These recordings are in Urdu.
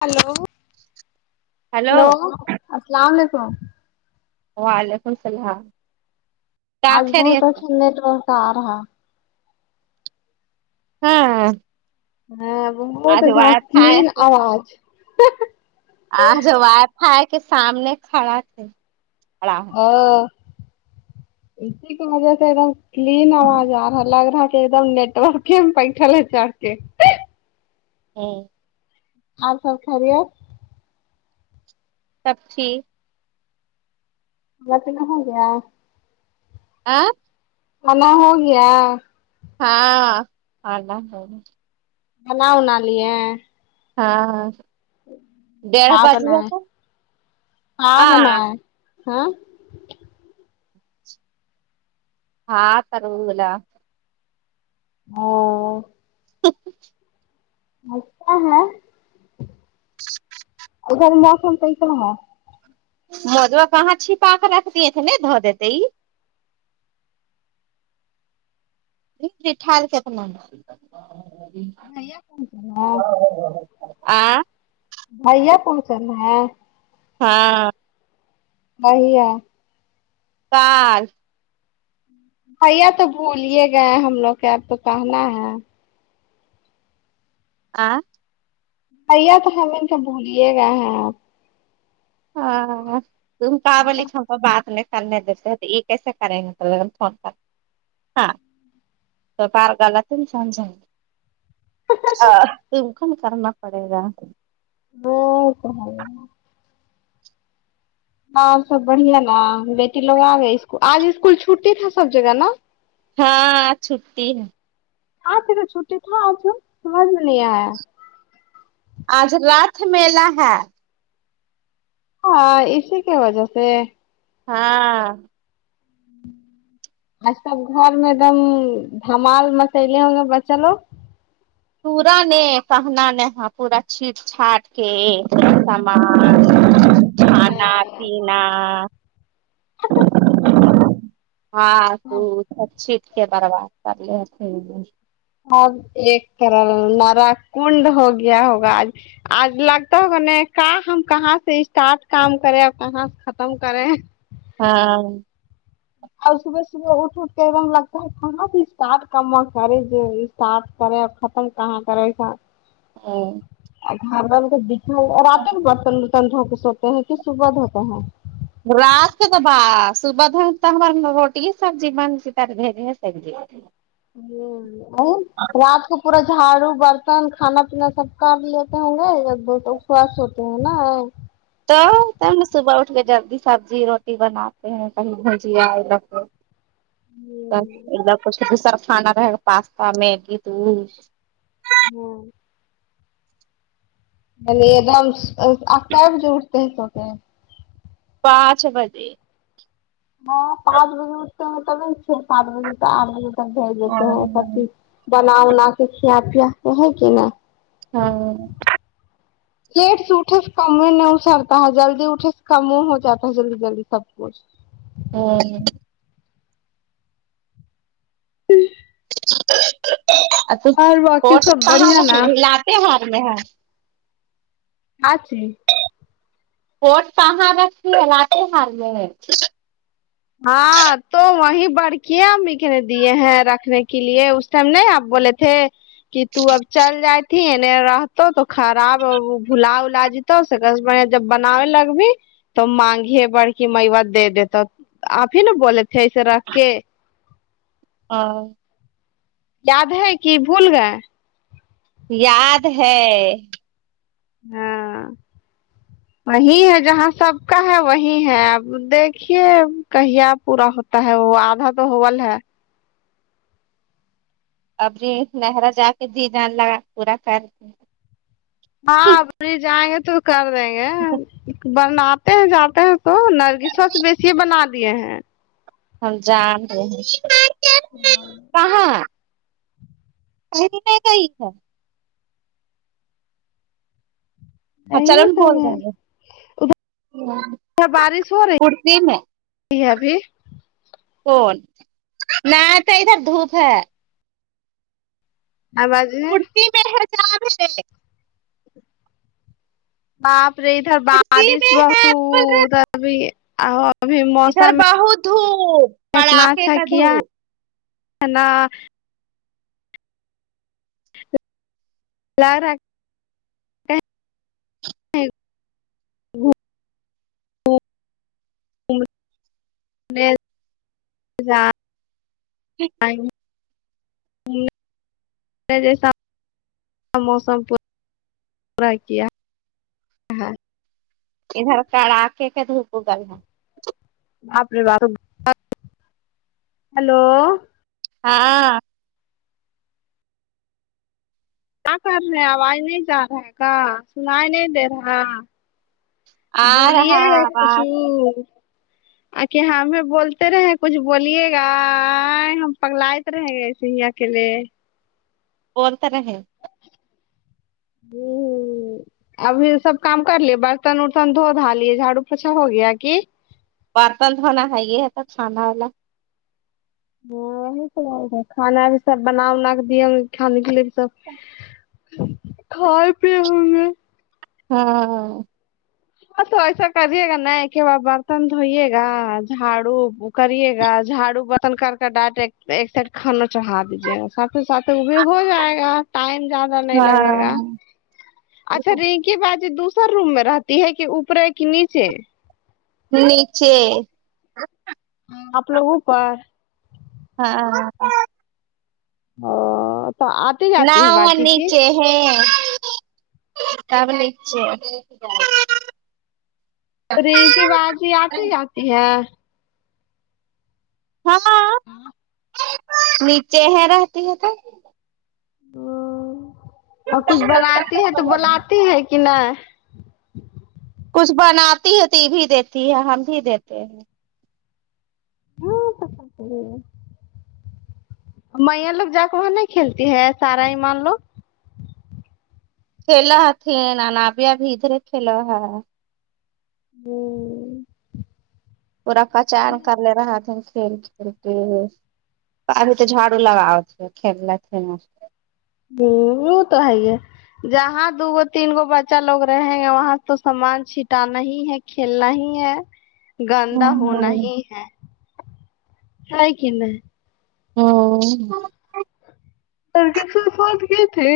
ہیلو ہلو السلام علیکم وعلیکم السلام کیا آج بہت خیریت ہے؟ اچھا نیٹ ورک آ رہا ہاں ہاں بہت آج اچھا وائی فائی کلین کے آواز آج وائی فائی کے سامنے کھڑا تھے اور آپ آ اسی کے وجہ سے ایک دم کلین آواز آ رہ لگ رہا تو ایک دم نیٹورک کے بیٹھے چڑھ کے ہمم آپ سب خیریت سب ٹھیک گیا [unintelligible] آ کھانا ہوگیا ہاں کھانا ہے کھانا بنا لیے ہاں ہاں ڈیڑھ ہاں بج گیا بنائے تو ہاں آ بنائے ہاں ہاں [unintelligible] [unintelligible] اچھا ہے ادھر موسم کیسا ہے موضوا کہاں چھپا کر رکھ دیے تھے نہیں دیتے ئ [unintelligible] بھیا پہنچل ہے آ بھیا پہنچا ہیں ہاں بھیا [unintelligible] بھیا تو بھول گئے ہم لوگ کیا اب تو کہنا ہے آ بھیا تو ہمیں تو بھلیے گا ہے ہاں ہاں تم پاگل ایچ آپ ہو گئی بعد میں کریں گے فون پر [unintelligible] [unintelligible] آ بالکل کرنا پڑے گا وہ تو ہے ہاں سب بڑھیا نا بیٹی لوگ آ گئے اسکول آج اسکول چھٹی تھا سب جگہ نا ہاں ہاں چھٹی ہے آج تیرا چھٹی تھا آج سمجھ میں نہیں آیا ہے آج راتھ میلہ ہے ہاں اسی کے وجہ سے ہاں آج سب گھر میں دم دھمال بچا رہے ہوں گے بچہ لوگ پورانے کہنا نے پورا چٹ چاٹ کے سامان کھانا پینا [unintelligible] ہاں تو سب چیٹ کے برباد کر لیے [unintelligible] آب ایک کرل نرا کنڈ ہو گیا ہوگا آج آج لگتا ہوگا نہیں کا ہم کہاں سے اسٹارٹ کام کریں اور کہاں سے ختم کریں ہاں اور صبح صبح اٹ اٹھ کے وہاں لگتا ہے تھا نا کی اسٹارٹ کم کرے جو صاف کرے اور ختم کہاں کرے ہمم گھر والوں کو دکھا اور رات میں برتن برتن دھو کے سوتے ہیں کی صبح دھوتے ہیں [unintelligible] روٹی سبزی جی یا ٹھی نہ اور رات کو پورا جھاڑو برتن کھانا پینا سب کام بھی لیتے ہوں گے ایک دو تو اس کے بعد سوتے ہیں نا تو صبح اٹھ کے جلدی سبزی روٹی بناتے ہیں کہیں بھجیا یے لوگ کو [unintelligible] کھانا رہے گا پاستا میگی تو وہ دم آپ کیا بجے اٹتے ہیں سوتے ہے [unintelligible] پانچ بجے ہاں پانچ بجے اٹھتے ہے تب چھ پانچ بجے تہ آٹھ بجے تک بھیج دیتے ہیں سب چیز وہ ہے کی نہیں [unintelligible] ہاں لیٹ سے اٹھے سے کم نہیں اسرتا ہے جلدی اٹھے سے کم ہو جاتا ہے جلدی جلدی سب کچھ ہمم اور باقی سب بڑھیا نا [inaudible] آچی [unintelligible] ہاں تو وہی بڑکیاں امی کا نے دیے ہیں رکھنے کے لیے اس ٹائم نہیں آپ بولے تھ تھے کی تو اب چل جاتھی ہے نہیں رہ تو خراب بھلا ولاج جب بناوے لگ بھی تو مانگی ہے بڑ کی میوت دے دے تو [unintelligible] آپ ہی نا بولے تھے ایسے رکھ کے ہاں یاد ہے کی بھول گئے یاد ہے ہاں وہی ہے جہاں سب کا ہے وہی ہے اب دیکھیے کہی یا پورا ہوت تا ہے وہ آدھا تو ہوول ہے ابھی نہر جا کے جی جان لگا پورا کر کے ہاں اب لے جائیں گے تو کر دیں گے اچھا بناتے ہیں جاتے ہیں تو نرگس وا سے بیسیے سے بنا دیے ہیں ہم جان تے ہیں یہی کہاں [unintelligible] ہاں چلو بول سب ہے دیں گے بارش ہو رہی کڑتی میں ہے ابھی کون نہ تو ادھر دھوپ ہے آواز ہے [unintelligible] باپ رے ادھر کرسی بارش میں ہے بول رہے بہت [unintelligible] ادھر موسم بہ میں دھوپ اتنا پڑاخے اچھا کا کیا دھپ ہے نا ل ر ہے میں جیسا موسم پورا کیا ادھر کڑا کے کے دھوپ گا ہے بے ب ہلو ہاں کیا کر رہے آواز نہیں جا رہا گ سنائی نہیں دے رہا آ رہا بولیے کوچھ آواز اک ہمیں بولتے رہے کچھ بولیے گا ہم پگلت رہیں گے ایسےیا کے لیے بن طرح ہے ہوں ابھی سب کام کر لیے برتن ورتن دھو دھا لیے جھاڑو پوچا ہو گیا کی برتن دھونا ہے یہ یہ تو کھانا والا ہاں وہی س کانا بھی سب بنا ونا کے دیا کانے کے لیے بھی سب کھائے پی ہوئے ہاں تو ایسا کریے گا ن کے با برتن دھوئیے گا جھاڑو کریے گا جھاڑو برتن کر کے ڈٹ ایک سائڈ کھانا چڑھا ا ساتھ ساتھ وہ بھی ہو جائے گا ٹائم زیادہ نہیں لگے گا ہاں اچھا رینکی بازی دوسر روم میں رہتی ہے کہ اوپرے کہ نیچے نیچے ہاں اپپ لگ اوپ ہاں ہاں تو آج ن وہ نیچے ہ ک ب رینک کی بازی آتی جاتی ہے ہاں نیچے ہے رہتی ہے تو ہ اور کچھ بناتی ہے تو بلاتی ہے کہ نہیں کچھ بناتی ہے تو یہ بھی دیتی ہے ہم بھی دیتے ہیں ہاں سک کرے میا لوگا کے وہاں نہیں کھیلتی ہے سارا ایمان لوگ کھیلا تھھی نانابیا بھی ادھرے کھیلاو ہا ہوں پورا پہچان کر لے رہا تھ کھیل ابھی تو جھاڑو لگاؤ تھ کھیل تھ ن ہ وہ تو ہے ہے جہاں دو گو تین گو بچا لوگ رہیں گ وہاں تو سامان چھٹانا ہی ہے کھیلنا ہی ہے گندا ہونا ہی ہے ہے کہ نہیں ہوں سر کے صرفاد کیئے تھھی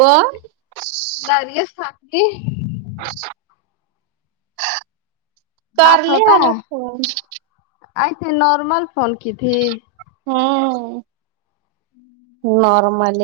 کو نارییا ساکنی ا بات ہوتا ہے ایسے نارمل فون کی تھی ہاں نارمل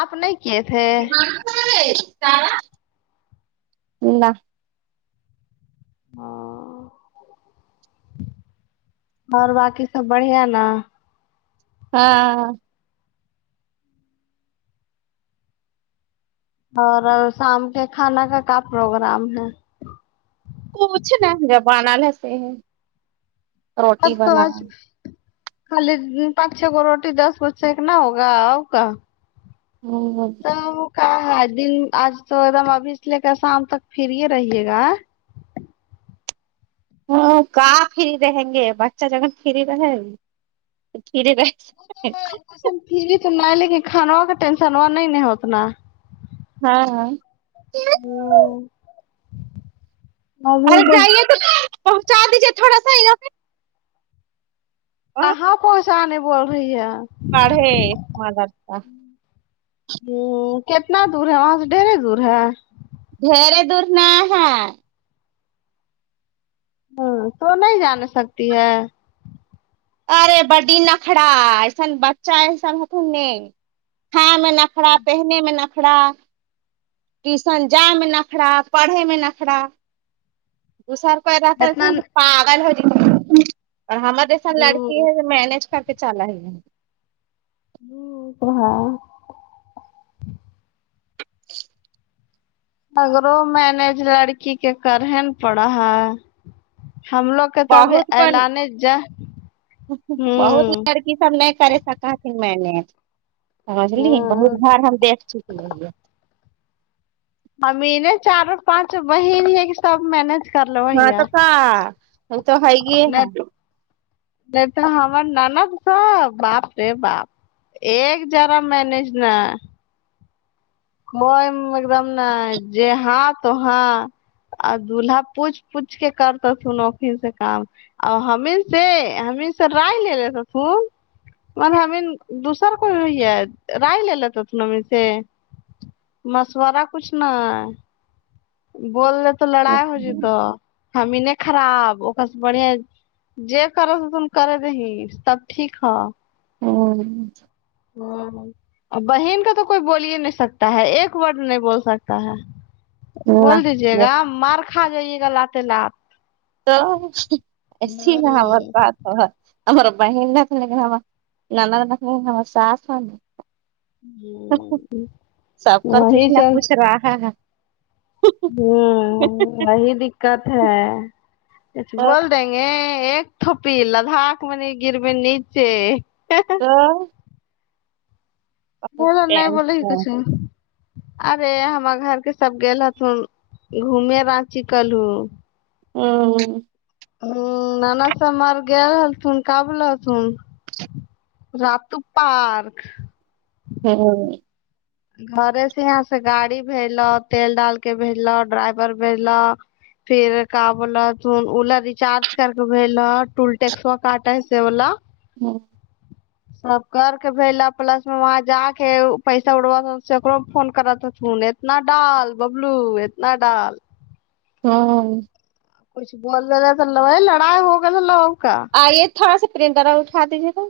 آپ نہیں کیے تھے نہ ہاں اور باقی سب بڑیا نا ہاں اور شام کے کھانا کا کیا پروگرام ہے کچھ نہیں زبانا لسے ہیں اب تو آج خالی پانچ چھ کو روٹی دس کو چھ ایک نہ ہوگا آؤ کا ہاں ہاں کا ہے دن آج تو ایک دم ابھی سے لے کر شام تک پھر ہی رہیے گا ہاں کہاں فری رہیں گے بچہ جگہ فری رہے گی پھرے رہینگے پسند بھی تو میں لیکن کھانا کا ٹینشن ہوا نہیں نہیں اتنا ہاں ہاں ھم ارے جائیے تو پہنچا دیجیے تھوڑا سااھر کہاں پہنچانے بول رہی ہے پڑھے مدار کا ہ کتنا دور ہے وہاں سے ڈھیری دور ہے دھڑے دور نہ ہےا ہوں تو نہیں جان سکتی ہے ارے بڈی نخڑا ایسن بچہ ایسن ہتن ن ہاں میں نخڑا پہنے میں نخڑا ٹیوشن جائے میں نخرا پڑھے میں نخرا دوسرا پیدا کرکے اتنا پاگل ہو جائیںگے اور ہمے دیکھو کی ہوں ہے مینج کر کے چالا ہی نہیں ہاں اگرو مینج لڑکی کے کرہ ن پڑا ہے ہم لوگ کابھی ایلان جنگ ہوں یہ سب نہیں کرے سک تھن میں نے سمجھلی بہت ہاں گھر ہم دیکھ چک لے ابھی چاروں پانچ بہن ہے کہ سب ماننجے ہاں تو کا ا تو ہے گی نہیں نہیں تو ہمار نانا تو باپ رے باپ ایک جرا مینج نا کوئیم ایک دم ن ج ہاں تو ہاں آ دولہا پوچھ پوچھ کے کرتا س نوکری سے کام اور حمید سے ہممید سے رائے لے رہے تھ تم اور ہمین دوسر کوئی ہوئی ہے رائے لے لاتت ن ہم سے مشورہ کچھ ن بول رہ تو لڑائی ہو جت ہمیں نہیں خراب و سے بڑھیا ج کرو س تن کر دہ سب ٹھیک ہو ہوں بہین کا تو کوئی بول ہی نہیں سکتا ہے ایک ورڈ نہیں بول سکتا ہے بول دیجے گا مار کھا جائیے گا لات لات تو ایسی نہ اور ہوں بات [unintelligible] سب کر کچھ وہی نہ کچھ رہا ہے ھمم وہی دککت ہے بول دیںے ایک تھوپی لداخ میں نہیں گرب نیچے ہاں بولو نہیں بول ہی کچھ ارے ہمار گھر کے سب گ ہتن گھوم راچی کلو ھمم [unintelligible] راتو پارک ھمم گھر سے یہاں سے گاڑی بھیجو تل ڈال کے بھیج لو ڈرائیور بھیج لو [unintelligible] ما سب کر کے بیلا پلس میں وہاں جا کے پیسا اڑوا سےوں میں فون کر اتنا ڈال ببلو اتنا ڈال ھمم کچھ بول دو تو لڑائی ہوگا یہ لوگ کا آئیے تھوڑا سا پرنٹر اٹھا دیجیے گا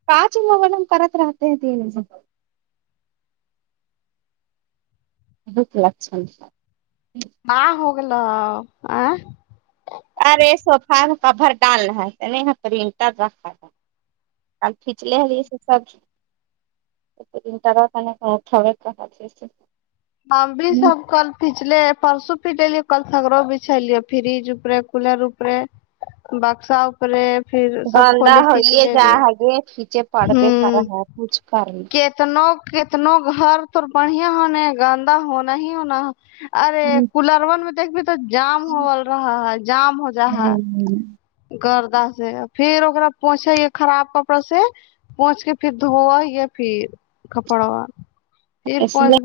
[unintelligible] [unintelligible] [unintelligible] ارے سوفہ کوور ڈال رہے تہے نہیں یہا پرنٹر رکھا تھا آ کھینچ لیے [unintelligible] [unintelligible] ہم بھی سب کل پچلے پرسوں پٹلی کل سگڑوں بچھلیے فریج اپرے کولر اپرے بکساپرے گندا ہوے جا ہےگے پیچے پڑھ گۓ صالحہ کچھ کرلے کتنا کتنا گھر تو بڑھیا ہونے گانندا ہونا ہی ہونا ارے ہوں کولر ون میں دیکھ بھی تو جام ہو رہا ہے جام ہو جا ہے ھمم گردا سے پھر [unintelligible] پوچا خراب کپڑا سے پہنچ کے پھر دھوا یا پھر کھپڑا پھر اس لیے پہنچ